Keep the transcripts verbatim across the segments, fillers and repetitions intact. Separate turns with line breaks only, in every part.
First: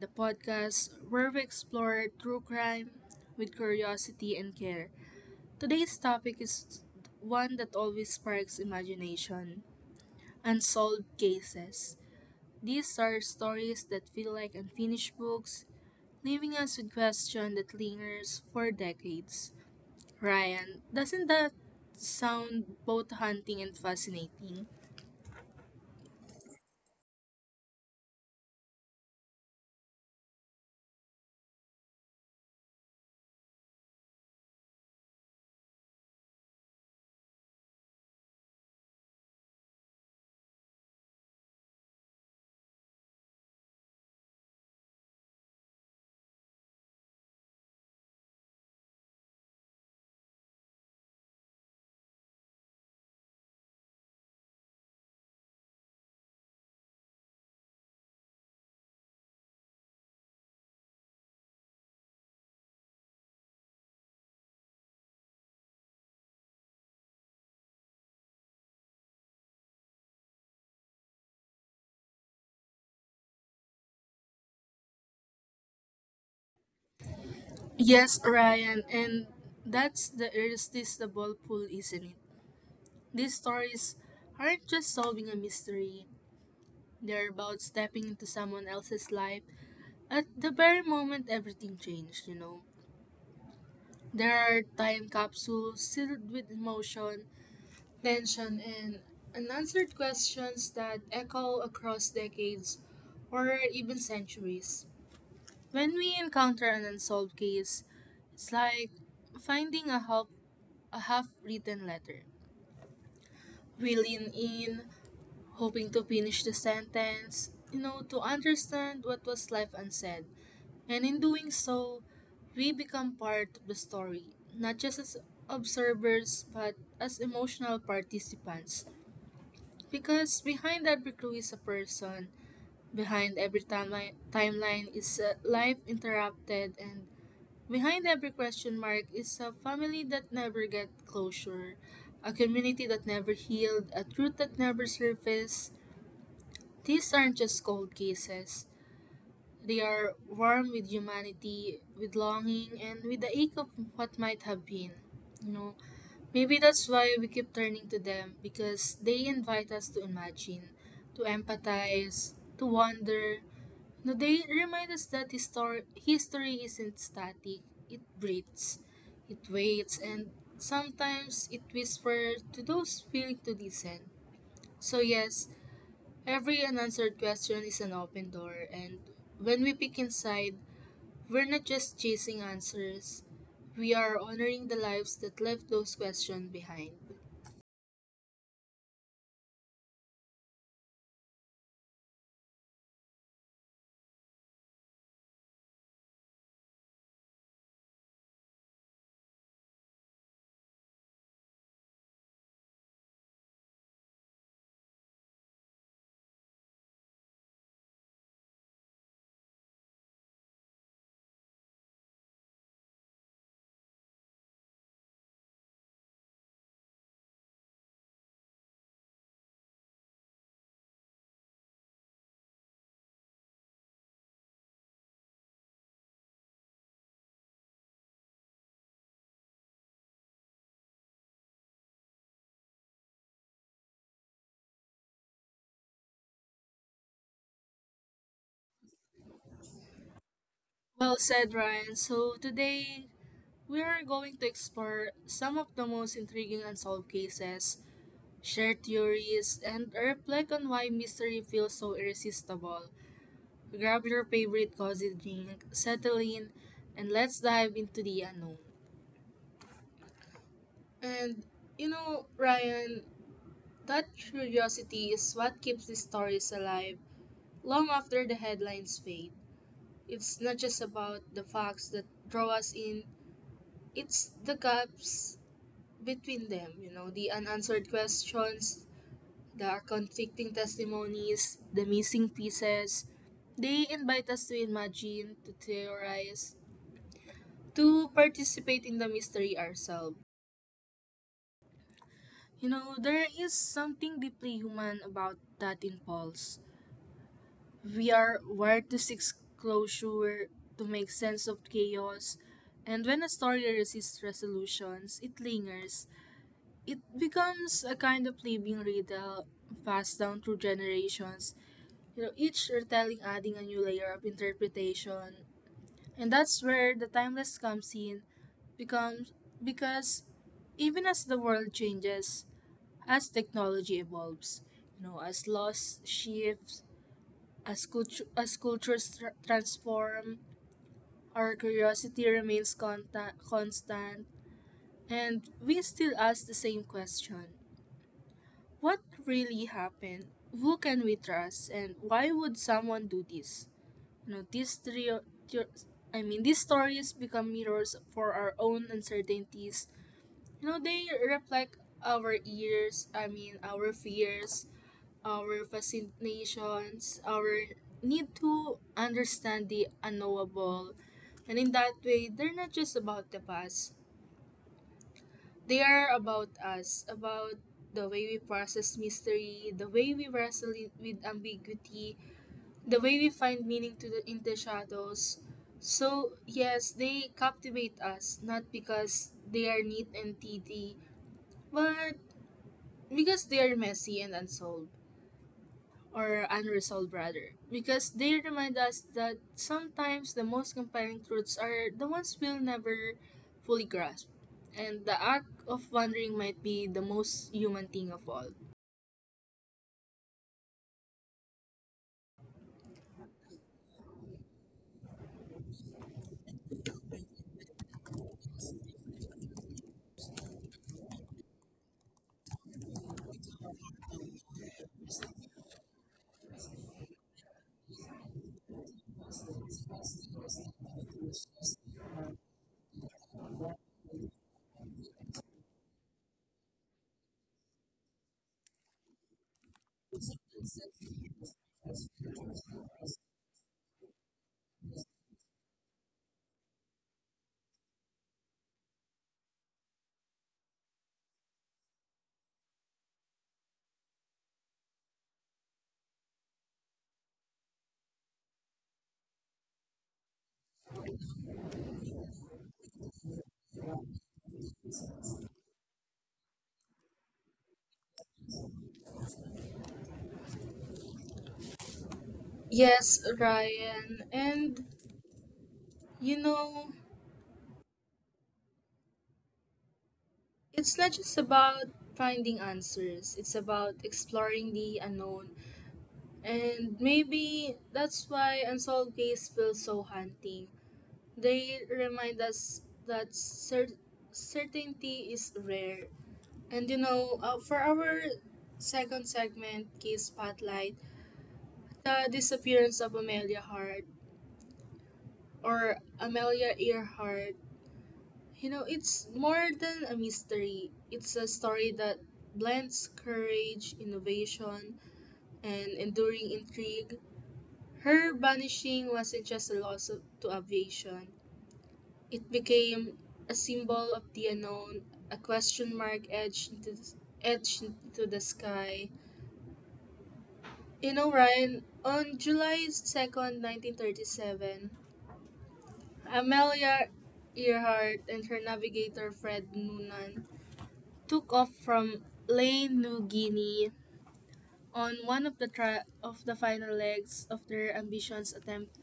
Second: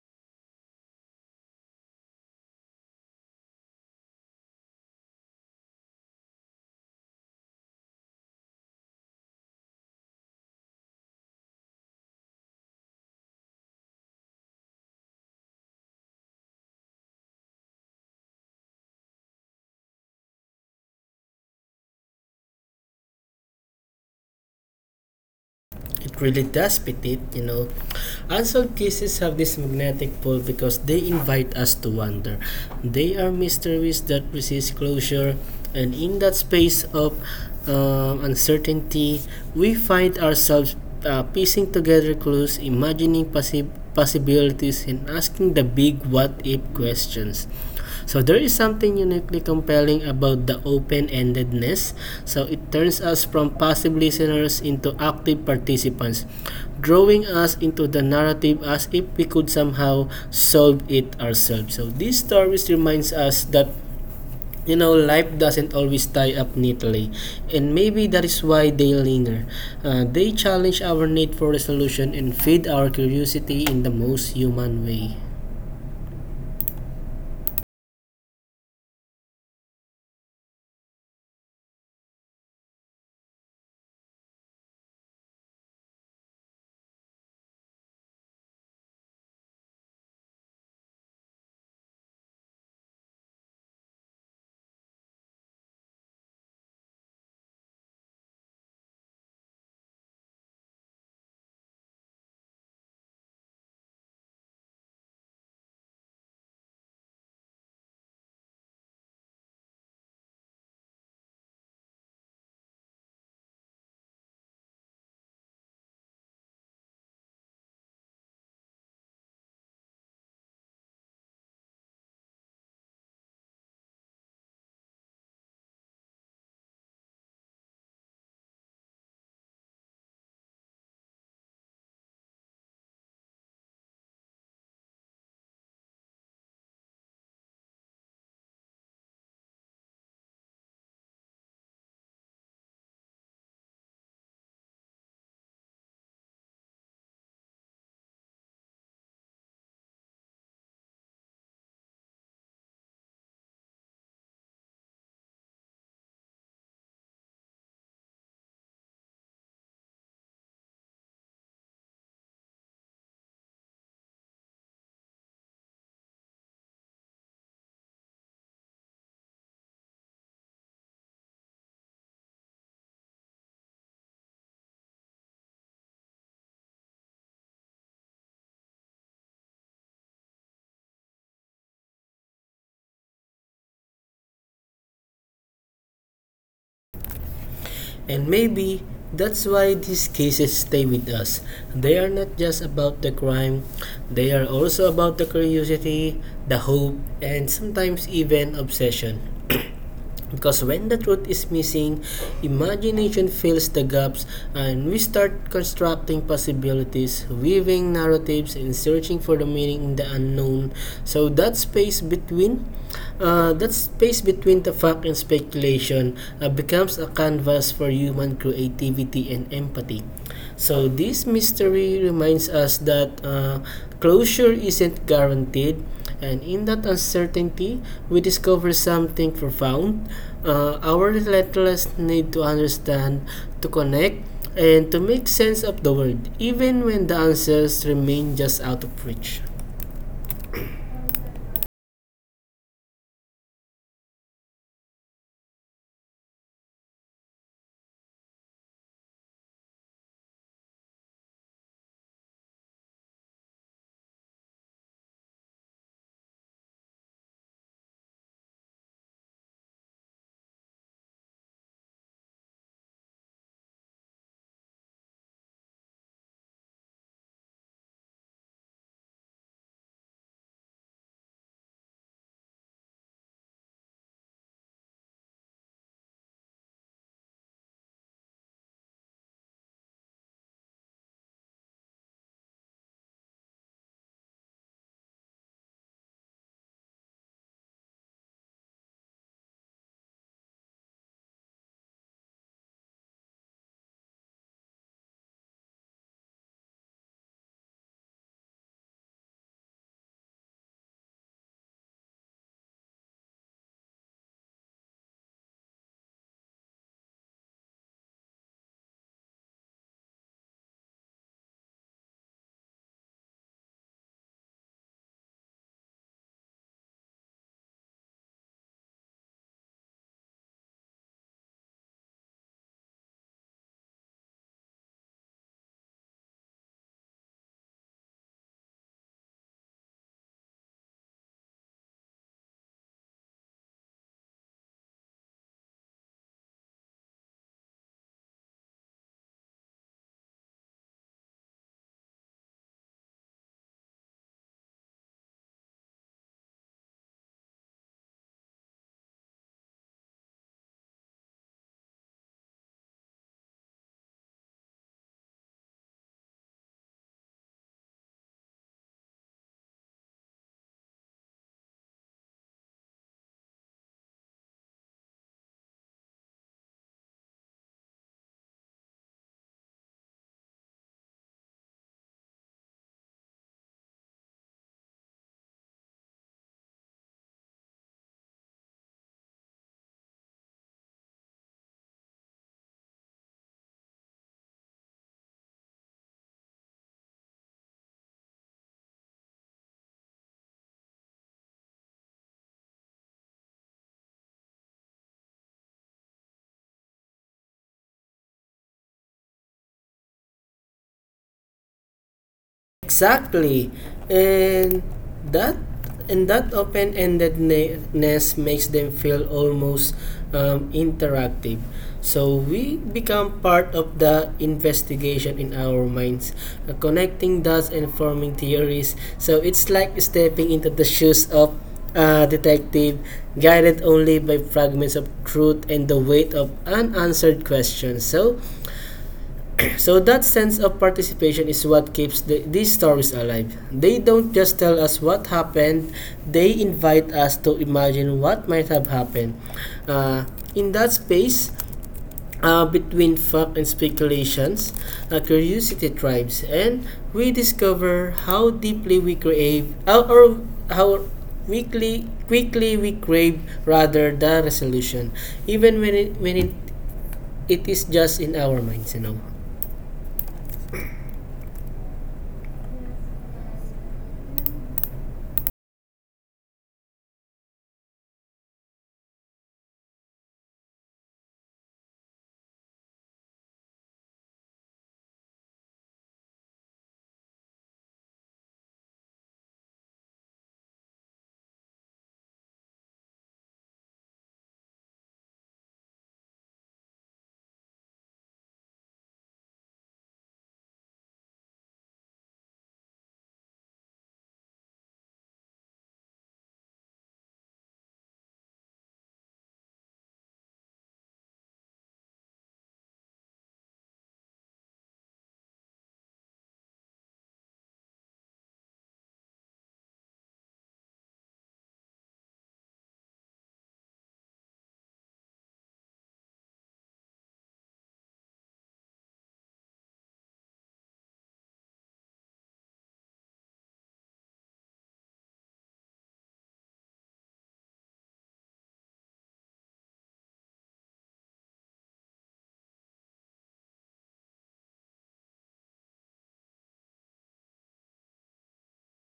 the podcast where we explore true crime with curiosity and care. Today's topic is one that always sparks imagination unsolved cases. These are stories that feel like unfinished books, leaving us with questions that lingers for decades. Ryan, doesn't that sound both haunting and fascinating?
It really does fit it, you know. Unsolved cases have this magnetic pull because they invite us to wonder. They are mysteries that resist closure, and in that space of um, uncertainty, we find ourselves uh, piecing together clues, imagining possi- possibilities, and asking the big what if questions. So there is something uniquely compelling about the open-endedness. So it turns us from passive listeners into active participants, drawing us into the narrative as if we could somehow solve it ourselves. So these stories reminds us that you know life doesn't always tie up neatly, and maybe that is why they linger. Uh, they challenge our need for resolution and feed our curiosity in the most human way.
Yes, Ryan, and that's the irresistible pull, isn't it? These stories aren't just solving a mystery, they're about stepping into someone else's life at the very moment everything changed, you know. There are time capsules filled with emotion, tension, and unanswered questions that echo across decades or even centuries. When we encounter an unsolved case, it's like finding a half a half written letter. We lean in, hoping to finish the sentence, you know, to understand what was left unsaid. And in doing so, we become part of the story, not just as observers, but as emotional participants. Because behind every clue is a person, behind every timeline, timeline is a life interrupted, and behind every question mark is a family that never get closure, a community that never healed, a truth that never surfaced, these aren't just cold cases. They are warm with humanity, with longing, and with the ache of what might have been. You know, Maybe that's why we keep turning to them because they invite us to imagine, to empathize, to wonder. You know, they remind us that histor- history isn't static, it breathes, it waits, and sometimes it whispers to those willing to listen. So, yes, every unanswered question is an open door, and when we peek inside, we're not just chasing answers, we are honoring the lives that left those questions behind.
And maybe that's why these cases stay with us. They are not just about the crime, they are also about the curiosity, the hope, and sometimes even obsession. Because when the truth is missing, imagination fills the gaps and we start constructing possibilities, weaving narratives, and searching for the meaning in the unknown. So that space between uh, that space between the fact and speculation uh, becomes a canvas for human creativity and empathy. So this mystery reminds us that uh, closure isn't guaranteed, and in that uncertainty, we discover something profound. Uh, our relentless need to understand, to connect, and to make sense of the world, even when the answers remain just out of reach.
Well said, Ryan. So today, we are going to explore some of the most intriguing unsolved cases, share theories, and reflect on why mystery feels so irresistible. Grab your favorite cozy drink, settle in, and let's dive into the unknown. And you know, Ryan, that curiosity is what keeps these stories alive long after the headlines fade. It's not just about the facts that draw us in, it's the gaps between them, you know, the unanswered questions, the conflicting testimonies, the missing pieces. They invite us to imagine, to theorize, to participate in the mystery ourselves. You know, there is something deeply human about that impulse. We are wired to seek closure, to make sense of chaos, and when a story resists resolutions, it lingers. It becomes a kind of living riddle passed down through generations. You know, each retelling adding a new layer of interpretation, and that's where the timeless comes in, becomes because even as the world changes, as technology evolves, you know, as laws shift as, cultu- as cultures tr- transform, our curiosity remains conta- constant, and we still ask the same question. What really happened? Who can we trust? And why would someone do this? You know, these three, thre- I mean, These stories become mirrors for our own uncertainties. You know, they reflect our ears, I mean, our fears, our fascinations, our need to understand the unknowable. And in that way, they're not just about the past, they are about us, about the way we process mystery, the way we wrestle i- with ambiguity, the way we find meaning to the, in the shadows. So, yes, they captivate us, not because they are neat and tidy, but because they are messy and unsolved, or unresolved rather, because they remind us that sometimes the most compelling truths are the ones we'll never fully grasp, and the act of wondering might be the most human thing of all.
Exactly. And that and that open-endedness makes them feel almost um, interactive. So we become part of the investigation in our minds, uh, connecting dots and forming theories. So it's like stepping into the shoes of a detective, guided only by fragments of truth and the weight of unanswered questions. So so that sense of participation is what keeps the, these stories alive. They don't just tell us what happened, they invite us to imagine what might have happened. Uh, in that space, uh, between fact and speculations, uh, curiosity thrives, and we discover how deeply we crave, uh, or how quickly, quickly we crave rather the resolution, even when it, when it, it is just in our minds, you know.
Yes, Ryan, and you know, it's not just about finding answers, it's about exploring the unknown, and maybe that's why Unsolved Case feels so haunting. They remind us that cer- certainty is rare. And you know, uh, for our second segment, Case Spotlight, the disappearance of Amelia Hart or Amelia Earhart, you know, it's more than a mystery. It's a story that blends courage, innovation, and enduring intrigue. Her vanishing wasn't just a loss of, to aviation. It became a symbol of the unknown, a question mark edged into the, edged into the sky. You know, Ryan, on July second, nineteen thirty-seven, Amelia Earhart and her navigator Fred Noonan took off from Ley, New Guinea on one of the tra- of the final legs of their ambitious attempt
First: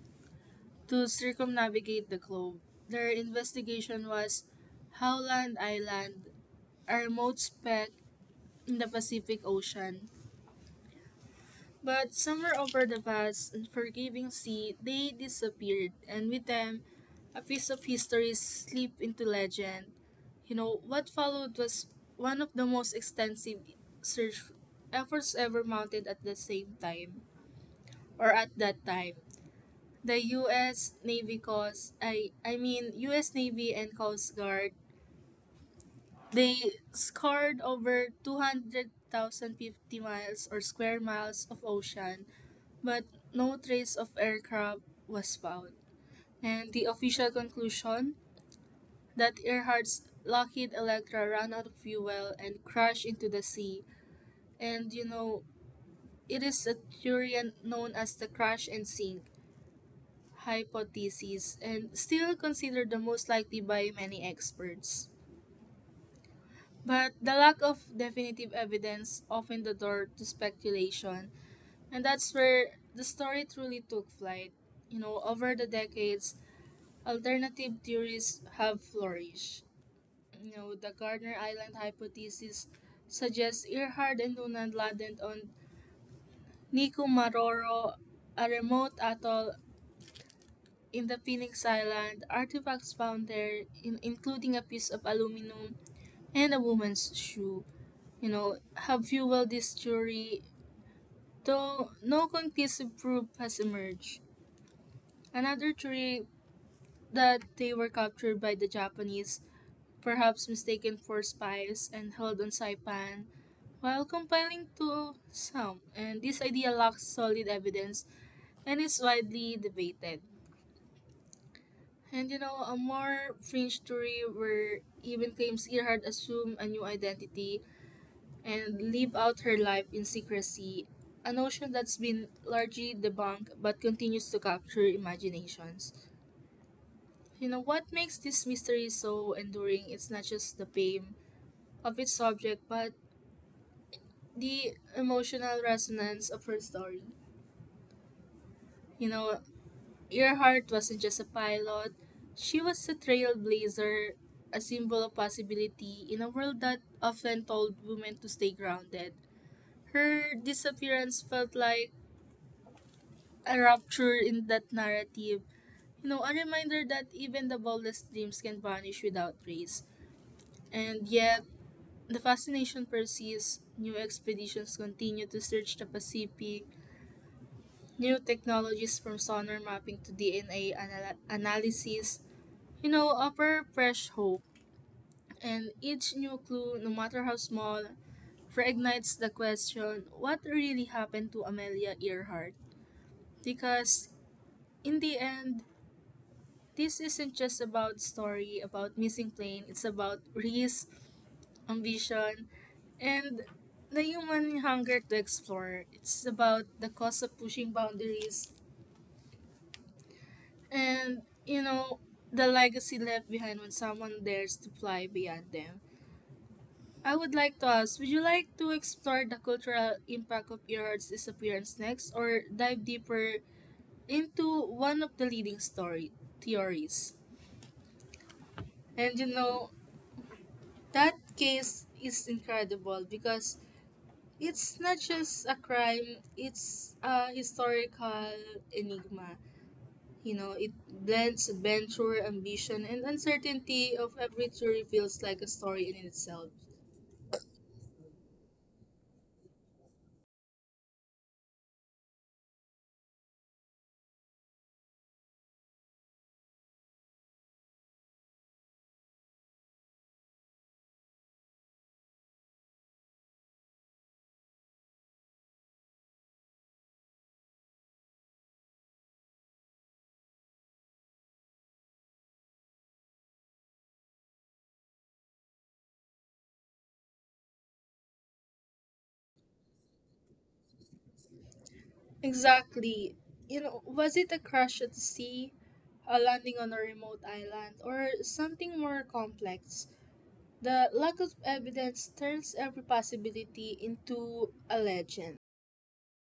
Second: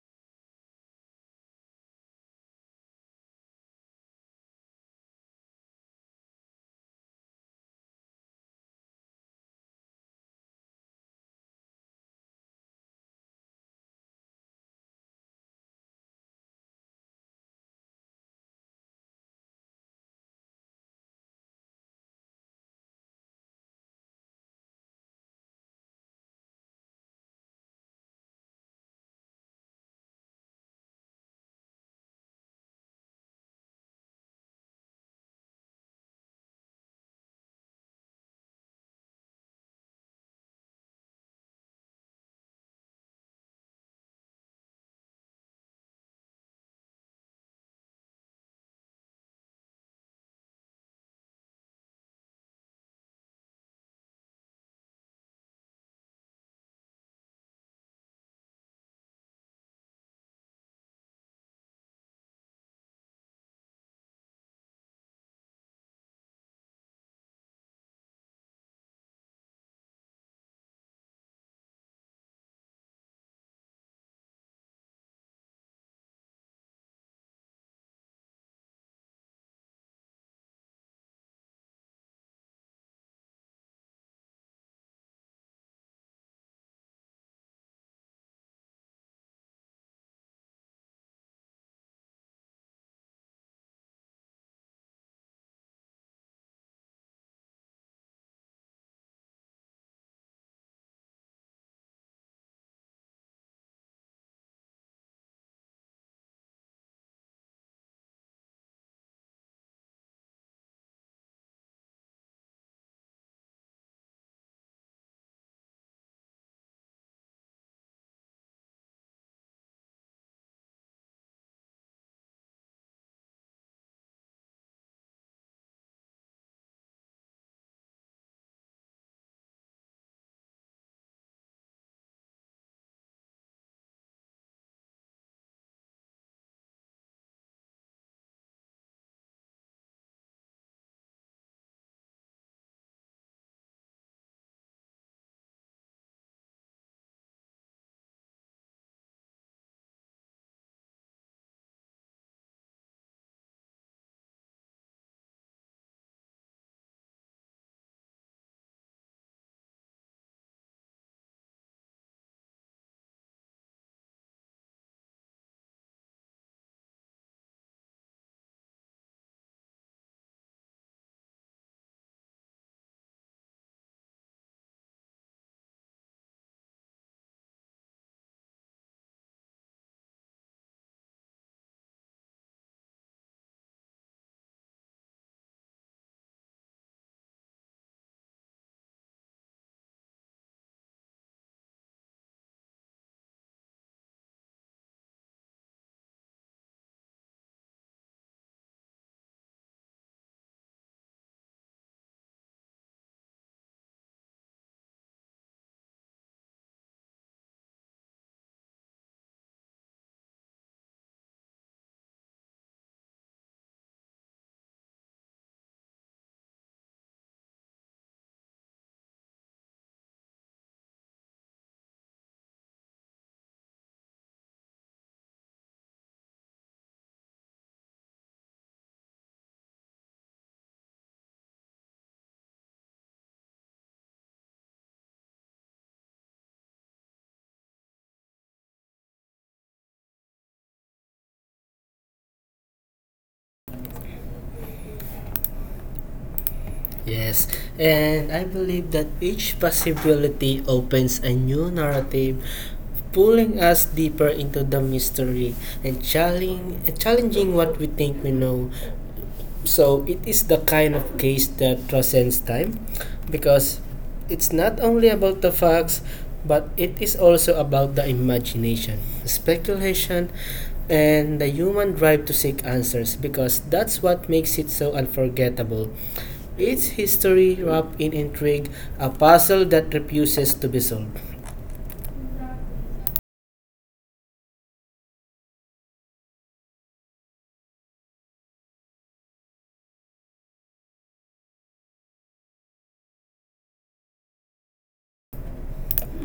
to circumnavigate the globe. Their investigation was Howland Island, a remote speck in the Pacific Ocean. But somewhere over the vast, unforgiving sea, they disappeared, and with them, a piece of history slipped into legend. You know, what followed was one of the most extensive search efforts ever mounted at the same time, or at that time. The U S Navy Coast, I, I mean, U S. Navy and Coast Guard, they scoured over two hundred thousand fifty miles or square miles of ocean but no trace of aircraft was found. And the official conclusion that Earhart's Lockheed Electra ran out of fuel and crashed into the sea. And you know, it is a theory known as the crash and sink hypothesis and still considered the most likely by many experts. But the lack of definitive evidence opened the door to speculation, and that's where the story truly took flight. You know, over the decades, alternative theories have flourished. You know, the Gardner Island hypothesis suggests Earhart and Noonan landed on Nikumaroro, a remote atoll in the Phoenix Island. Artifacts found there, in, including a piece of aluminum and a woman's shoe, you know, have fueled this theory, though no conclusive proof has emerged. Another theory that they were captured by the Japanese perhaps mistaken for spies and held on Saipan, while compiling to some. And this idea lacks solid evidence and is widely debated. And you know, a more fringe theory where even claims Earhart assumed a new identity and lived out her life in secrecy, a notion that's been largely debunked but continues to capture imaginations. You know, what makes this mystery so enduring is not just the fame of its subject, but the emotional resonance of her story. You know, Earhart wasn't just a pilot, she was a trailblazer, a symbol of possibility in a world that often told women to stay grounded. Her disappearance felt like a rupture in that narrative, you know, a reminder that even the boldest dreams can vanish without trace. And yet, the fascination persists. New expeditions continue to search the Pacific, new technologies from sonar mapping to D N A anal- analysis, you know, offer fresh hope. And each new clue, no matter how small, reignites the question what really happened to Amelia Earhart? Because in the end, this isn't just about story, about missing plane, it's about risk, ambition, and the human hunger to explore. It's about the cost of pushing boundaries and you know the legacy left behind when someone dares to fly beyond them. I would like to ask, would you like to explore the cultural impact of Earhart's disappearance next or dive deeper into one of the leading story theories? And you know, that case is incredible because it's not just a crime, it's a historical enigma. You know, it blends adventure, ambition, and uncertainty of every story feels like a story in itself.
Yes, and I believe that each possibility opens a new narrative, pulling us deeper into the mystery and challenging, challenging what we think we know. So it is the kind of case that transcends time because it's not only about the facts, but it is also about the imagination, speculation, and the human drive to seek answers, because that's what makes it so unforgettable. Its history wrapped in intrigue, a puzzle that refuses to be solved.
Exactly. You know, was it a crash at the sea, a landing on a remote island, or something more complex? The lack of evidence turns every possibility into a legend.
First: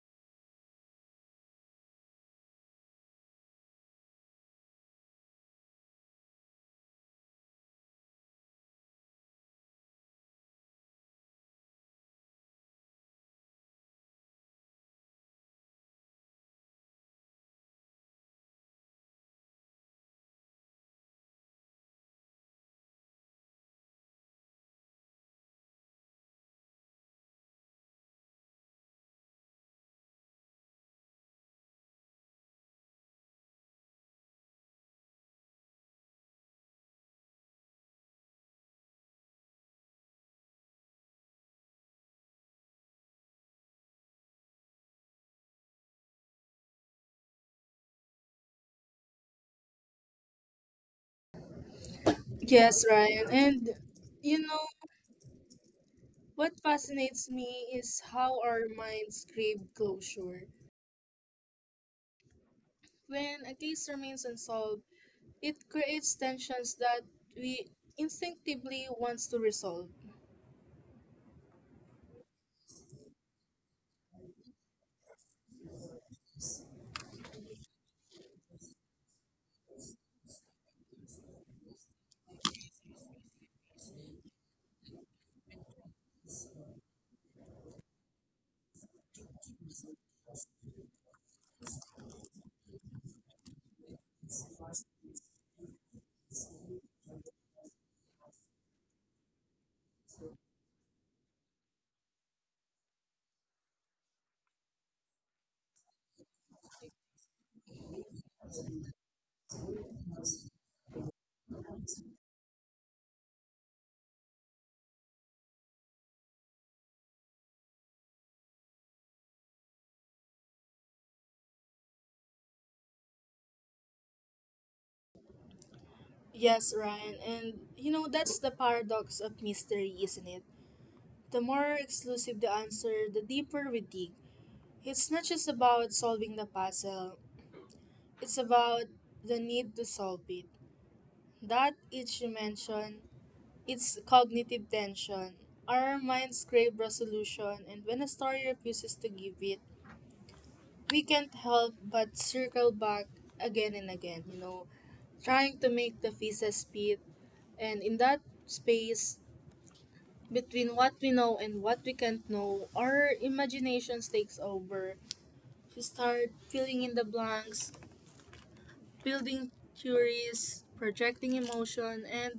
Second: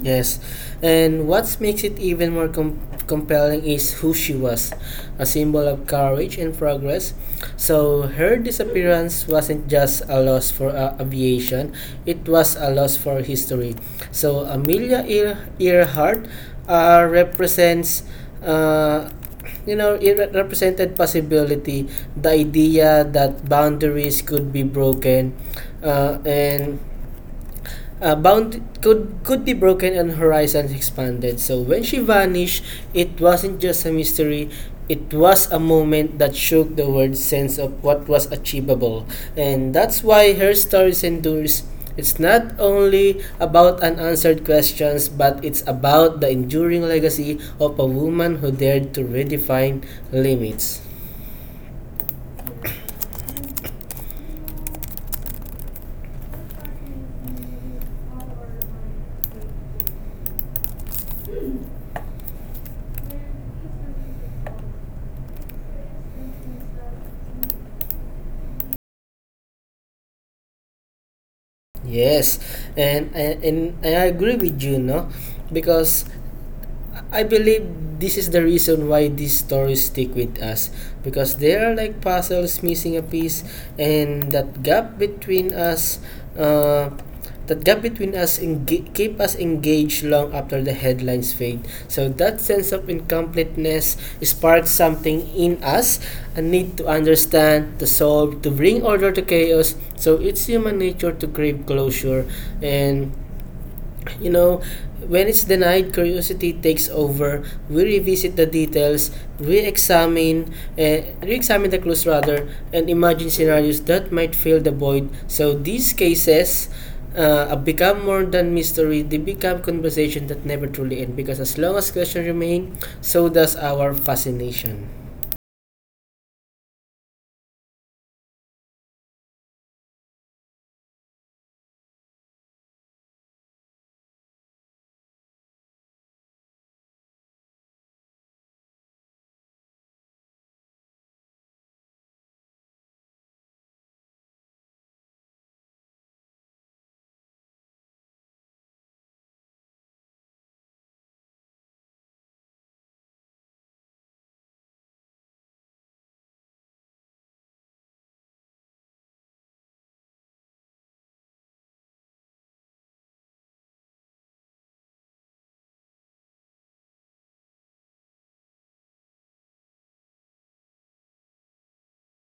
Yes, and what makes it even more com- compelling is who she was, a symbol of courage and progress. So, her disappearance wasn't just a loss for uh, aviation, it was a loss for history. So, Amelia Ear- Earhart uh, represents. Uh, you know, it re- represented possibility, the idea that boundaries could be broken, uh, and Uh, bound could could be broken and horizons expanded. So when she vanished, it wasn't just a mystery. It was a moment that shook the world's sense of what was achievable, and that's why her stories endures. It's not only about unanswered questions, but it's about the enduring legacy of a woman who dared to redefine limits.
Yes, Ryan. And you know, what fascinates me is how our minds crave closure. When a case remains unsolved, it creates tensions that we instinctively wants to resolve.
Yes, and and, and I agree with you, no, because I believe this is the reason why these stories stick with us, because they are like puzzles missing a piece, and that gap between us uh, that gap between us enga- keep us engaged long after the headlines fade. So that sense of incompleteness sparks something in us, a need to understand, to solve, to bring order to chaos. So it's human nature to crave closure. And you know, when it's denied, curiosity takes over. We revisit the details, re-examine, uh, re-examine the clues rather, and imagine scenarios that might fill the void. So these cases uh, become more than mystery. They become conversation that never truly end. Because as long as questions remain, so does our fascination.
Yes, Ryan, and you know that's the paradox of mystery, isn't it? The more exclusive the answer, the deeper we dig. It's not just about solving the puzzle, it's about the need to solve it. That each dimension, its cognitive tension. Our minds crave resolution, and when a story refuses to give it, we can't help but circle back again and again, you know, trying to make the pieces fit. And in that space between what we know and what we can't know, our imaginations takes over. We start filling in the blanks, building theories, projecting emotion, and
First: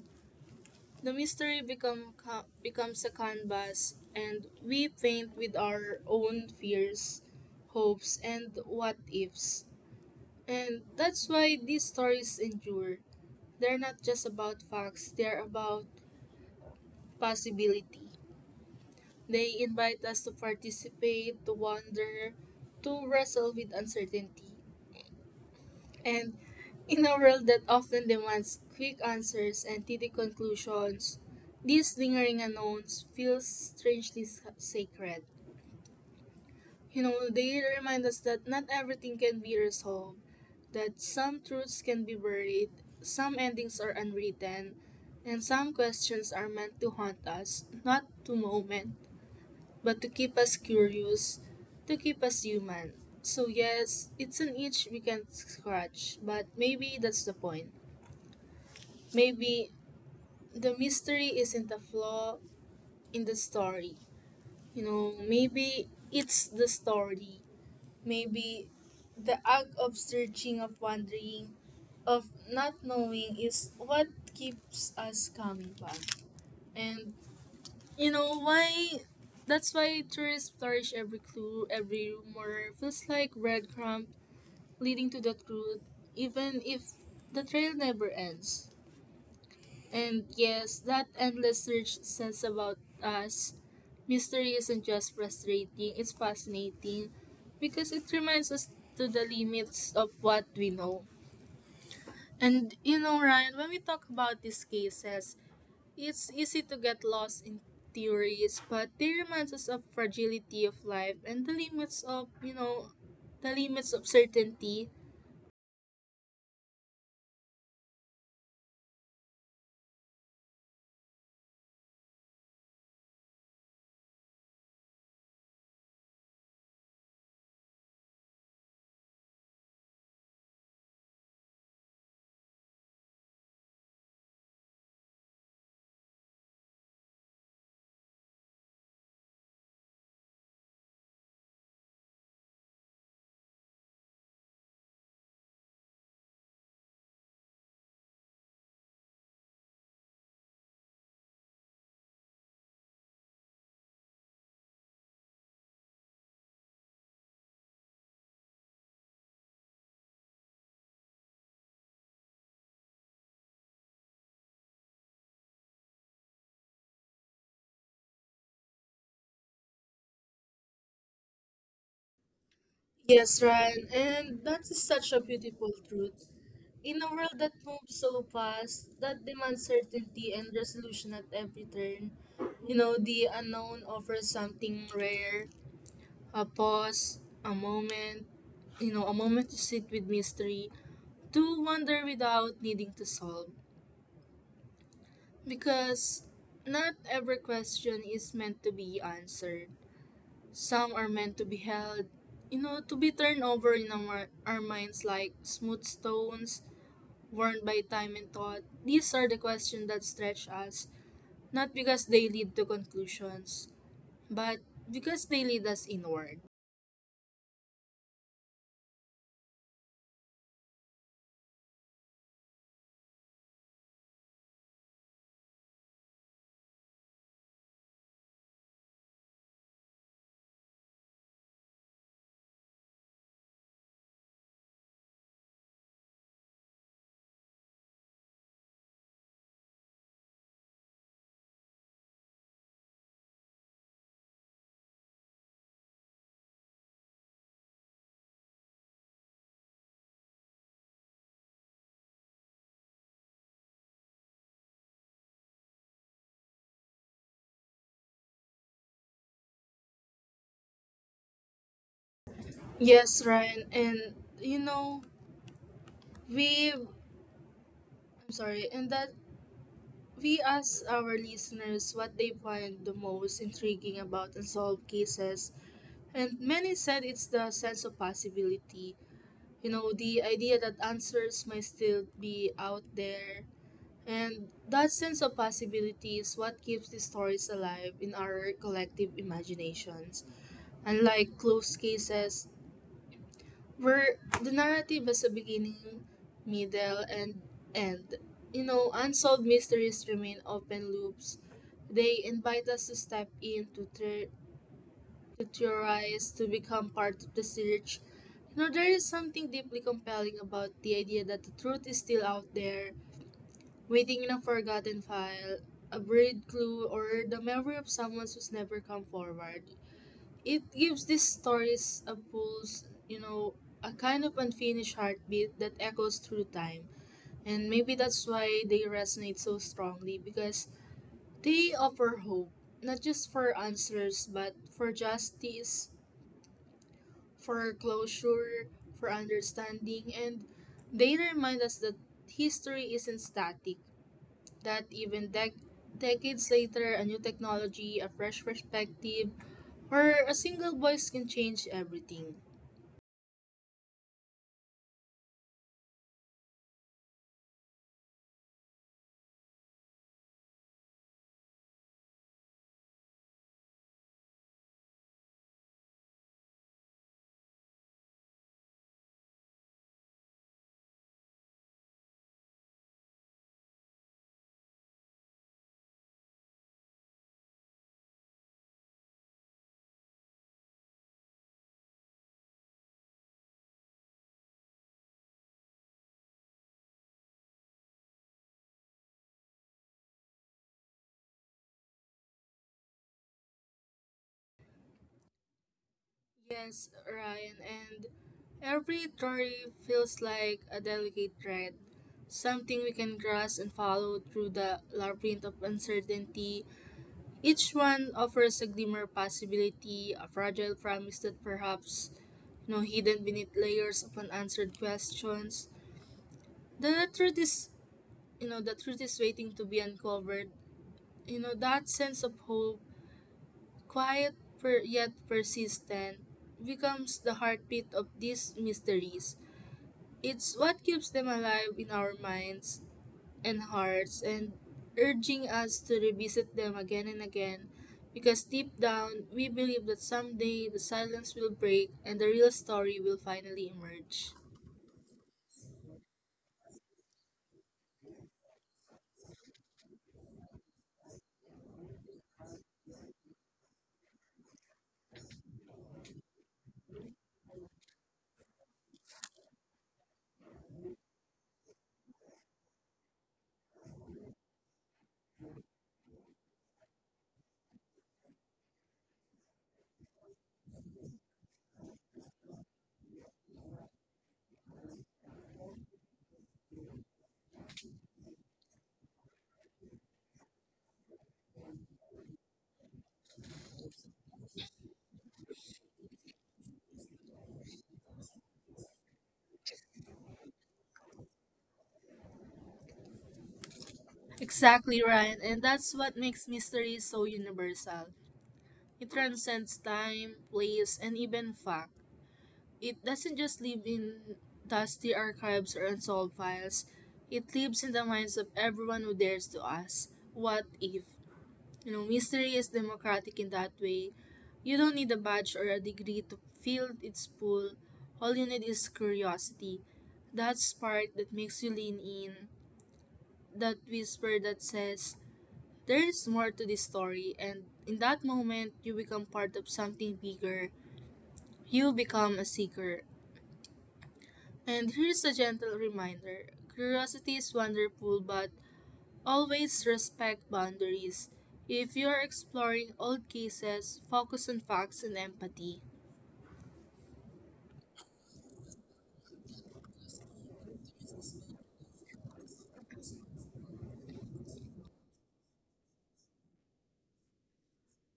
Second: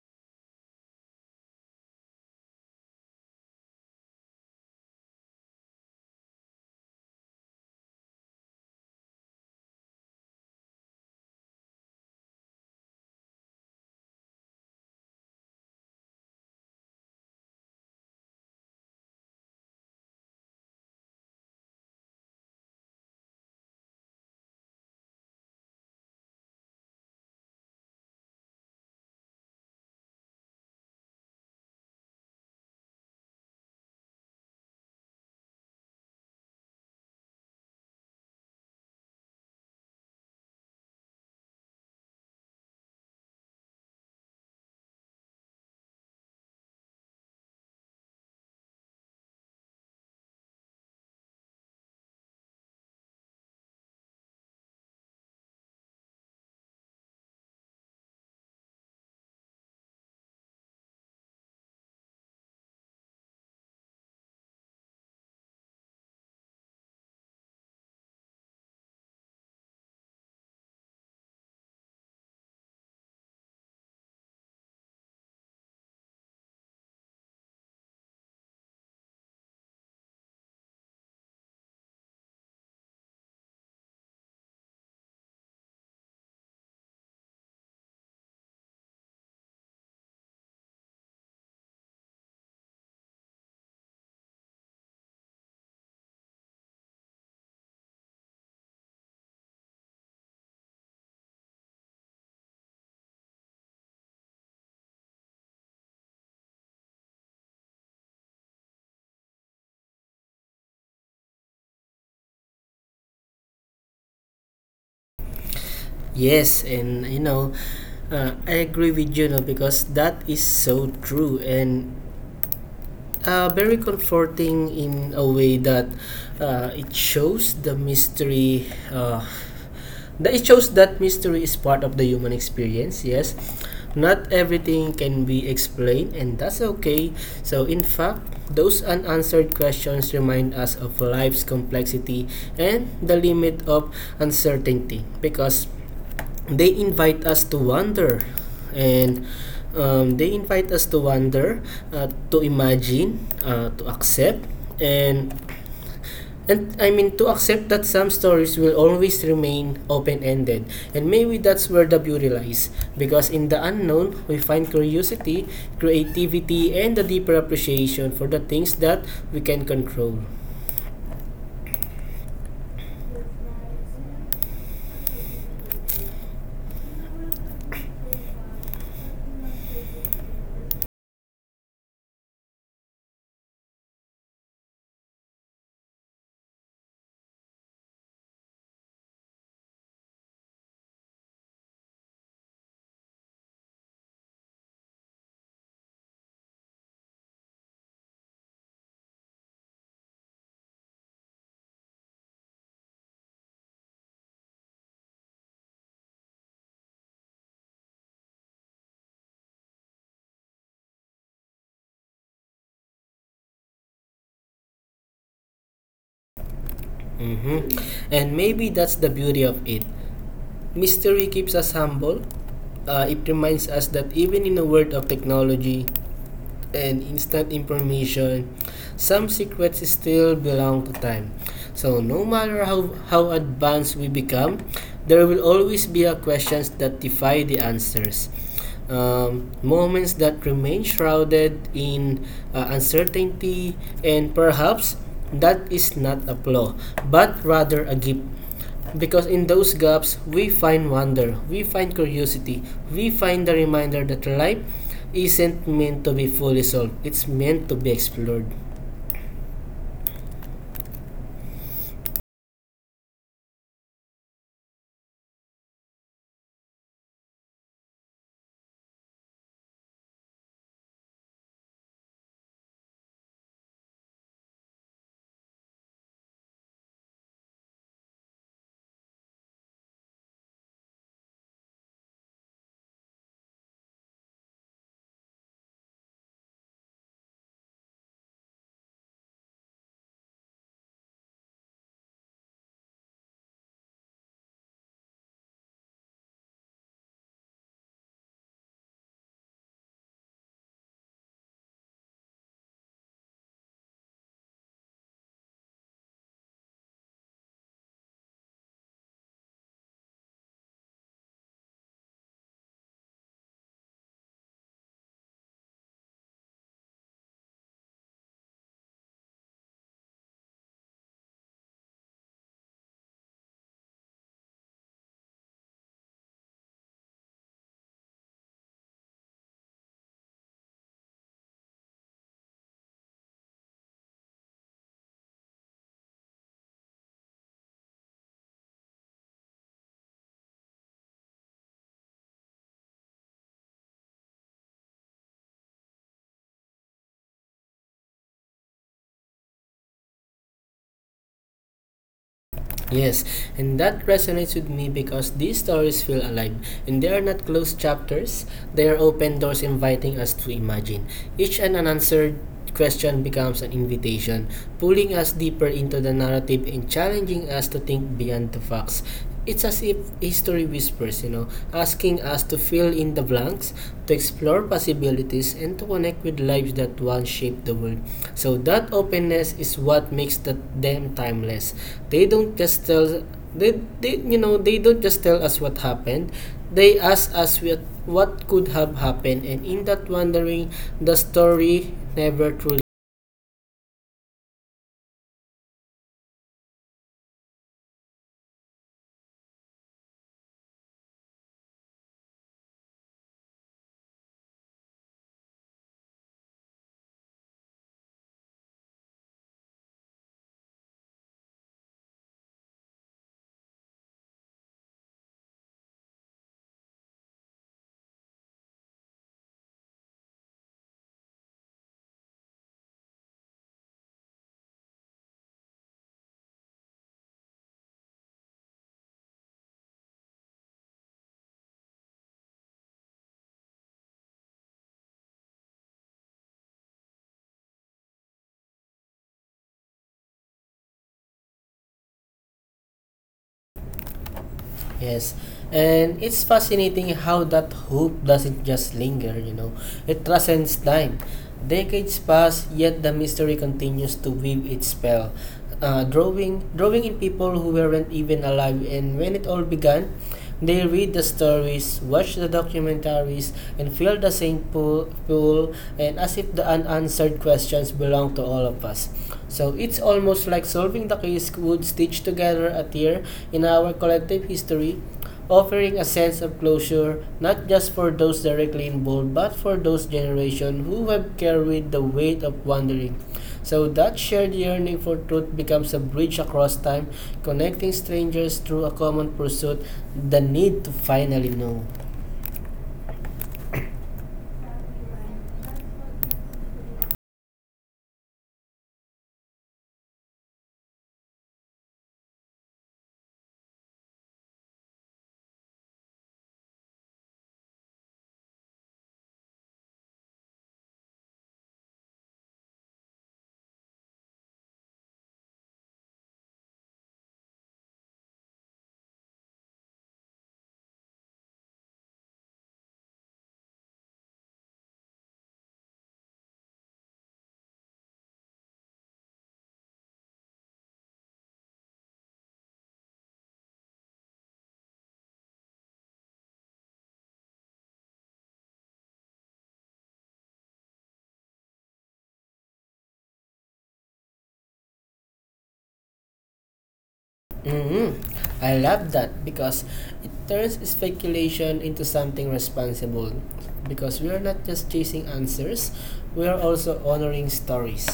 the mystery become ca- becomes a canvas, and we paint with our own fears, hopes, and what ifs. And that's why these stories endure. They're not just about facts, they're about possibility. They invite us to participate, to wonder, to wrestle with uncertainty. And in a world that often demands quick answers and titty conclusions, these lingering unknowns feel strangely sa- sacred. You know, they remind us that not everything can be resolved, that some truths can be buried, some endings are unwritten, and some questions are meant to haunt us, not to moment, but to keep us curious, to keep us human. So, yes, it's an itch we can scratch, but maybe that's the point. Maybe the mystery isn't a flaw in the story. You know, maybe it's the story. Maybe the act of searching, of wondering, of not knowing is what keeps us coming back. And you know why that's why tourists flourish every clue, every rumor feels like breadcrumb leading to the truth, even if the trail never ends. And yes, that endless search says about us. Mystery isn't just frustrating, it's fascinating because it reminds us to the limits of what we know. And you know, Ryan, when we talk about these cases, it's easy to get lost in theories, but they remind us of fragility of life and the limits of, you know, the limits of certainty.
Yes, and you know, uh, I agree with you, no, because that is so true. And uh, very comforting in a way that uh, it shows the mystery. Uh, that it shows that mystery is part of the human experience. Yes, not everything can be explained, and that's okay. So, in fact, those unanswered questions remind us of life's complexity and the limit of uncertainty, because they invite us to wonder, and um, they invite us to wonder uh, to imagine, uh, to accept, and and i mean to accept that some stories will always remain open-ended. And maybe that's where the beauty lies, because in the unknown we find curiosity, creativity, and a deeper appreciation for the things that we can control.
Yes, Ryan, and that is such a beautiful truth. In a world that moves so fast, that demands certainty and resolution at every turn, you know, the unknown offers something rare, a pause, a moment, you know, a moment to sit with mystery, to wonder without needing to solve. Because not every question is meant to be answered. Some are meant to be held, you know, to be turned over in our, our minds like smooth stones, worn by time and thought. These are the questions that stretch us, not because they lead to conclusions, but because they lead us inward.
Mhm. And maybe that's the beauty of it. Mystery keeps us humble. Uh, it reminds us that even in a world of technology and instant information, some secrets still belong to time. So no matter how, how advanced we become, there will always be a questions that defy the answers. Um, moments that remain shrouded in uh, uncertainty, and perhaps that is not a flaw but rather a gift. Because in those gaps, we find wonder, we find curiosity, we find the reminder that life isn't meant to be fully solved, it's meant to be explored.
Yes, Ryan, and you know, we I'm sorry, and that we asked our listeners what they find the most intriguing about unsolved cases. And many said it's the sense of possibility. You know, the idea that answers might still be out there. And that sense of possibility is what keeps these stories alive in our collective imaginations. Unlike closed cases, where the narrative has a beginning, middle, and end. You know, unsolved mysteries remain open loops. They invite us to step in, to, ther- to theorize, to become part of the search. You know, there is something deeply compelling about the idea that the truth is still out there, waiting in a forgotten file, a buried clue, or the memory of someone who's never come forward. It gives these stories a pulse, you know, a kind of unfinished heartbeat that echoes through time. And maybe that's why they resonate so strongly because they offer hope, not just for answers, but for justice, for closure, for understanding, and they remind us that history isn't static, that even dec- decades later, a new technology, a fresh perspective, or a single voice can change everything.
Yes, and that resonates with me because these stories feel alive, and they are not closed chapters, they are open doors inviting us to imagine. Each an unanswered question becomes an invitation, pulling us deeper into the narrative and challenging us to think beyond the facts. It's as if history whispers, you know, asking us to fill in the blanks, to explore possibilities, and to connect with lives that once shaped the world. So that openness is what makes the, them timeless. They don't just tell they, they you know they don't just tell us what happened. They ask us what what could have happened, and in that wondering, the story never truly.
Yes, Ryan, and every story feels like a delicate thread, something we can grasp and follow through the labyrinth of uncertainty. Each one offers a glimmer of possibility, a fragile promise that perhaps, you know, hidden beneath layers of unanswered questions. The truth is you know the truth is waiting to be uncovered. You know that sense of hope, quiet per- yet persistent, becomes the heartbeat of these mysteries. It's what keeps them alive in our minds and hearts and urging us to revisit them again and again because deep down we believe that someday the silence will break and the real story will finally emerge.
Yes. And it's fascinating how that hope doesn't just linger, you know. It transcends time. Decades pass, yet the mystery continues to weave its spell, uh, drawing, drawing in people who weren't even alive. And when it all began, they read the stories, watch the documentaries, and feel the same pull, pull and as if the unanswered questions belong to all of us. So it's almost like solving the case would stitch together a tear in our collective history, offering a sense of closure not just for those directly involved but for those generations who have carried the weight of wandering. So that shared yearning for truth becomes a bridge across time, connecting strangers through a common pursuit, the need to finally know.
Exactly, Ryan, and that's what makes mystery so universal. It transcends time, place, and even fact. It doesn't just live in dusty archives or unsolved files, it lives in the minds of everyone who dares to ask, "What if?" You know, mystery is democratic in that way. You don't need a badge or a degree to feel its pull. All you need is curiosity. That spark that makes you lean in, that whisper that says, there is more to this story, and in that moment, you become part of something bigger. You become a seeker. And here's a gentle reminder, curiosity is wonderful, but always respect boundaries. If you're exploring old cases, focus on facts and empathy.
Mhm. I love that because it turns speculation into something responsible. Because we are not just chasing answers, we are also honoring stories.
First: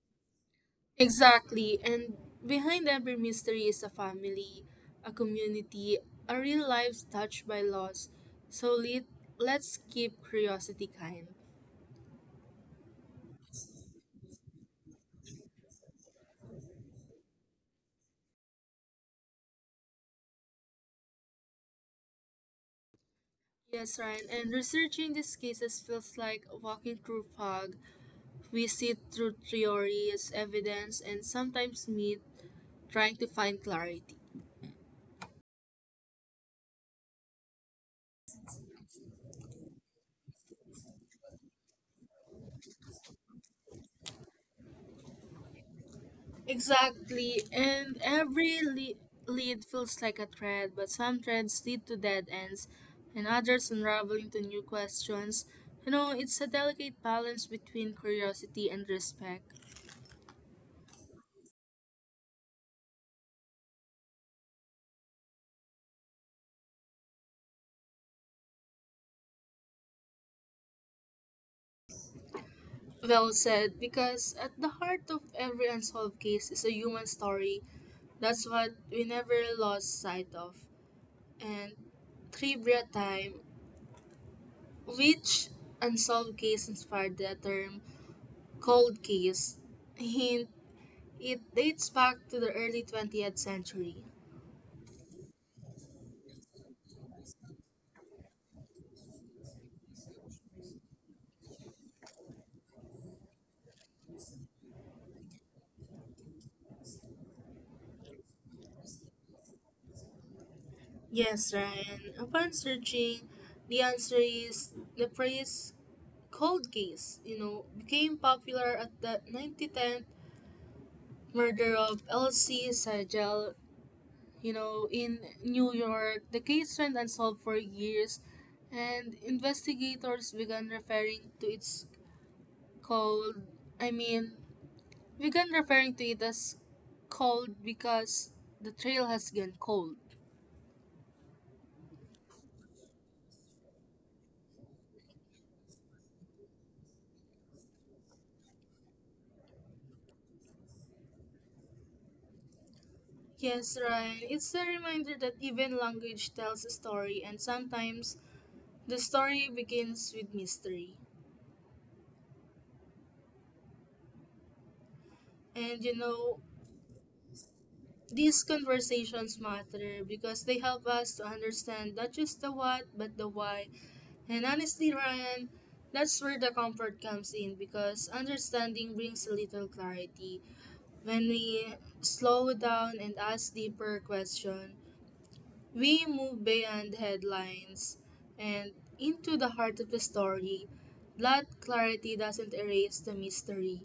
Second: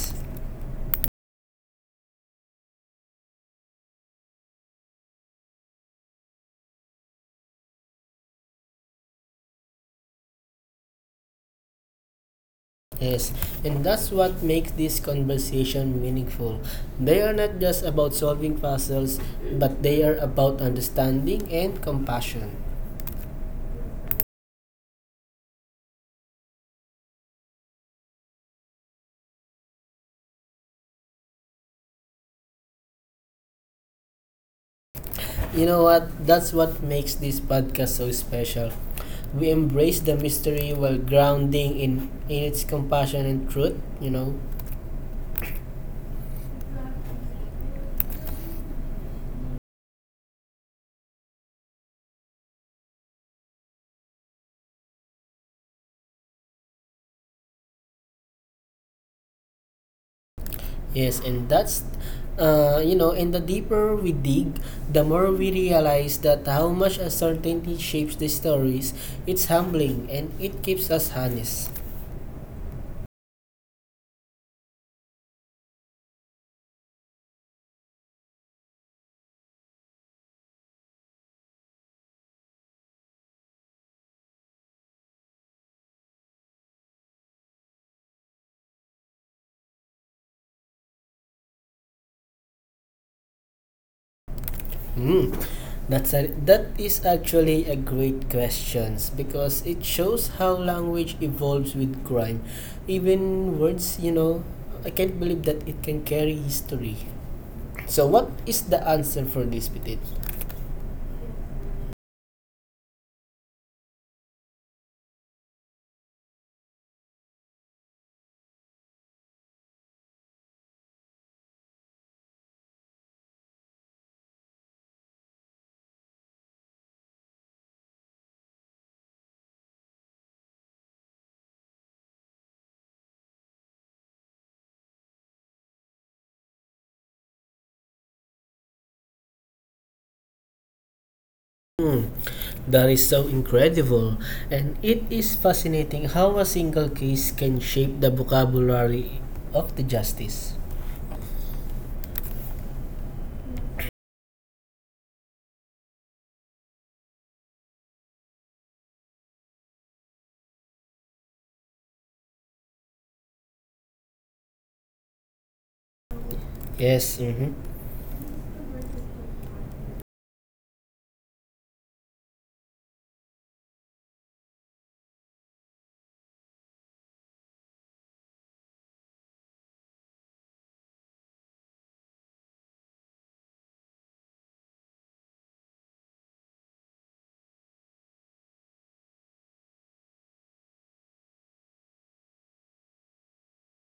Exactly, and behind every mystery is a family, a community, a real life touched by loss. So let, let's keep curiosity kind.
Yes, and that's what makes this conversation meaningful. They are not just about solving puzzles, but they are about understanding and compassion.
Yes, Ryan, and researching these cases feels like walking through fog. We sit through theories, evidence, and sometimes meet trying to find clarity.
You know what? That's what makes this podcast so special. We embrace the mystery while grounding in, in its compassion and truth, you know.
Exactly, and every le- lead feels like a thread, but some threads lead to dead ends, and others unravel into new questions. You know, it's a delicate balance between curiosity and respect.
Yes, and that's, uh, you know, and the deeper we dig, the more we realize that how much uncertainty shapes the stories. It's humbling and it keeps us honest.
Well said, because at the heart of every unsolved case is a human story. That's what we never lost sight of. And trivia time. Which unsolved case inspired the term cold case? Hint: it dates back to the early twentieth century.
Hmm. That's a, that is actually a great question because it shows how language evolves with crime. Even words, you know, I can't believe that it can carry history. So, what is the answer for this, Petit?
Yes, Ryan. Upon searching, the answer is the phrase cold case, you know, became popular at the nineteen ten murder of L. C. Sagel, you know, in New York. The case went unsolved for years, and investigators began referring to its cold, I mean, began referring to it as cold because the trail has gone cold.
Hmm, that is so incredible. And it is fascinating how a single case can shape the vocabulary of the justice.
Yes, right. It's a reminder that even language tells a story, and sometimes the story begins with mystery. And you know,
Yes. Mhm.
these conversations matter because they help us to understand not just the what, but the why. And honestly, Ryan, that's where the comfort comes in because understanding brings a little clarity when we slow down and ask deeper questions. We move beyond the headlines and into the heart of the story. That clarity doesn't erase the mystery,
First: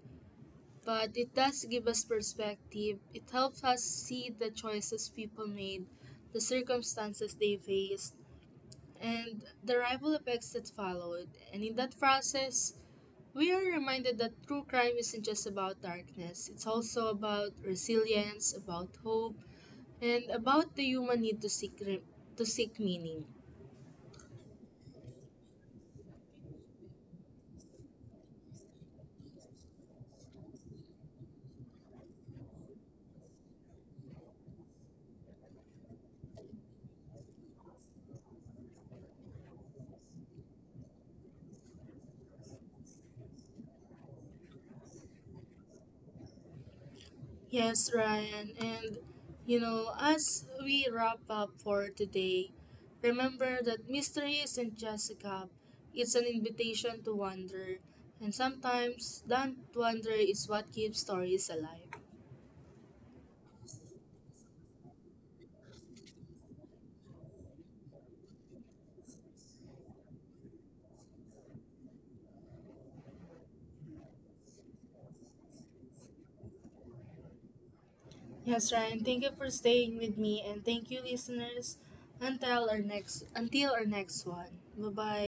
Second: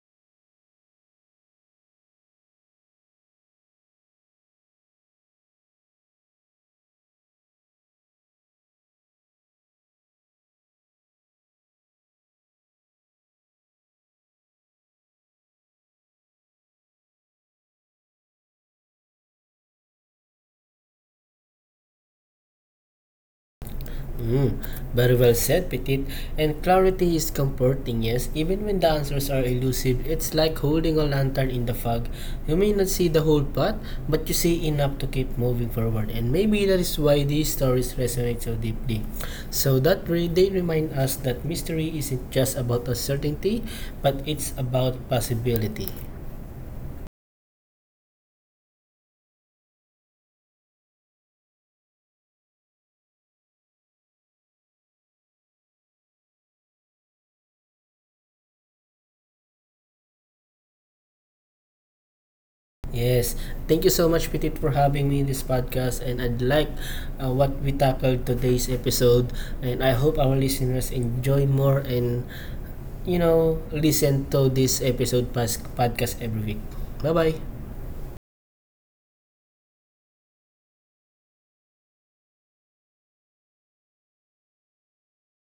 but it does give us perspective. It helps us see the choices people made, the circumstances they faced, and the rival effects that followed. And in that process, we are reminded that true crime isn't just about darkness, it's also about resilience, about hope, and about the human need to seek, re- to seek meaning.
Mm, very well said, Petit. And clarity is comforting, yes. Even when the answers are elusive, it's like holding a lantern in the fog. You may not see the whole path, but you see enough to keep moving forward. And maybe that is why these stories resonate so deeply. So that re- they remind us that mystery isn't just about uncertainty, but it's about possibility.
Yes, Ryan. And, you know, as we wrap up for today, remember that mystery isn't just a cup, it's an invitation to wonder. And sometimes that wonder is what keeps stories alive.
Yes. Thank you so much, Petit, for having me in this podcast. And I'd like uh, what we tackled today's episode. And I hope our listeners enjoy more and, you know, listen to this episode pas- podcast every week. Bye-bye.
Yes, Ryan. Thank you for staying with me and thank you listeners until our next until our next one. Bye-bye.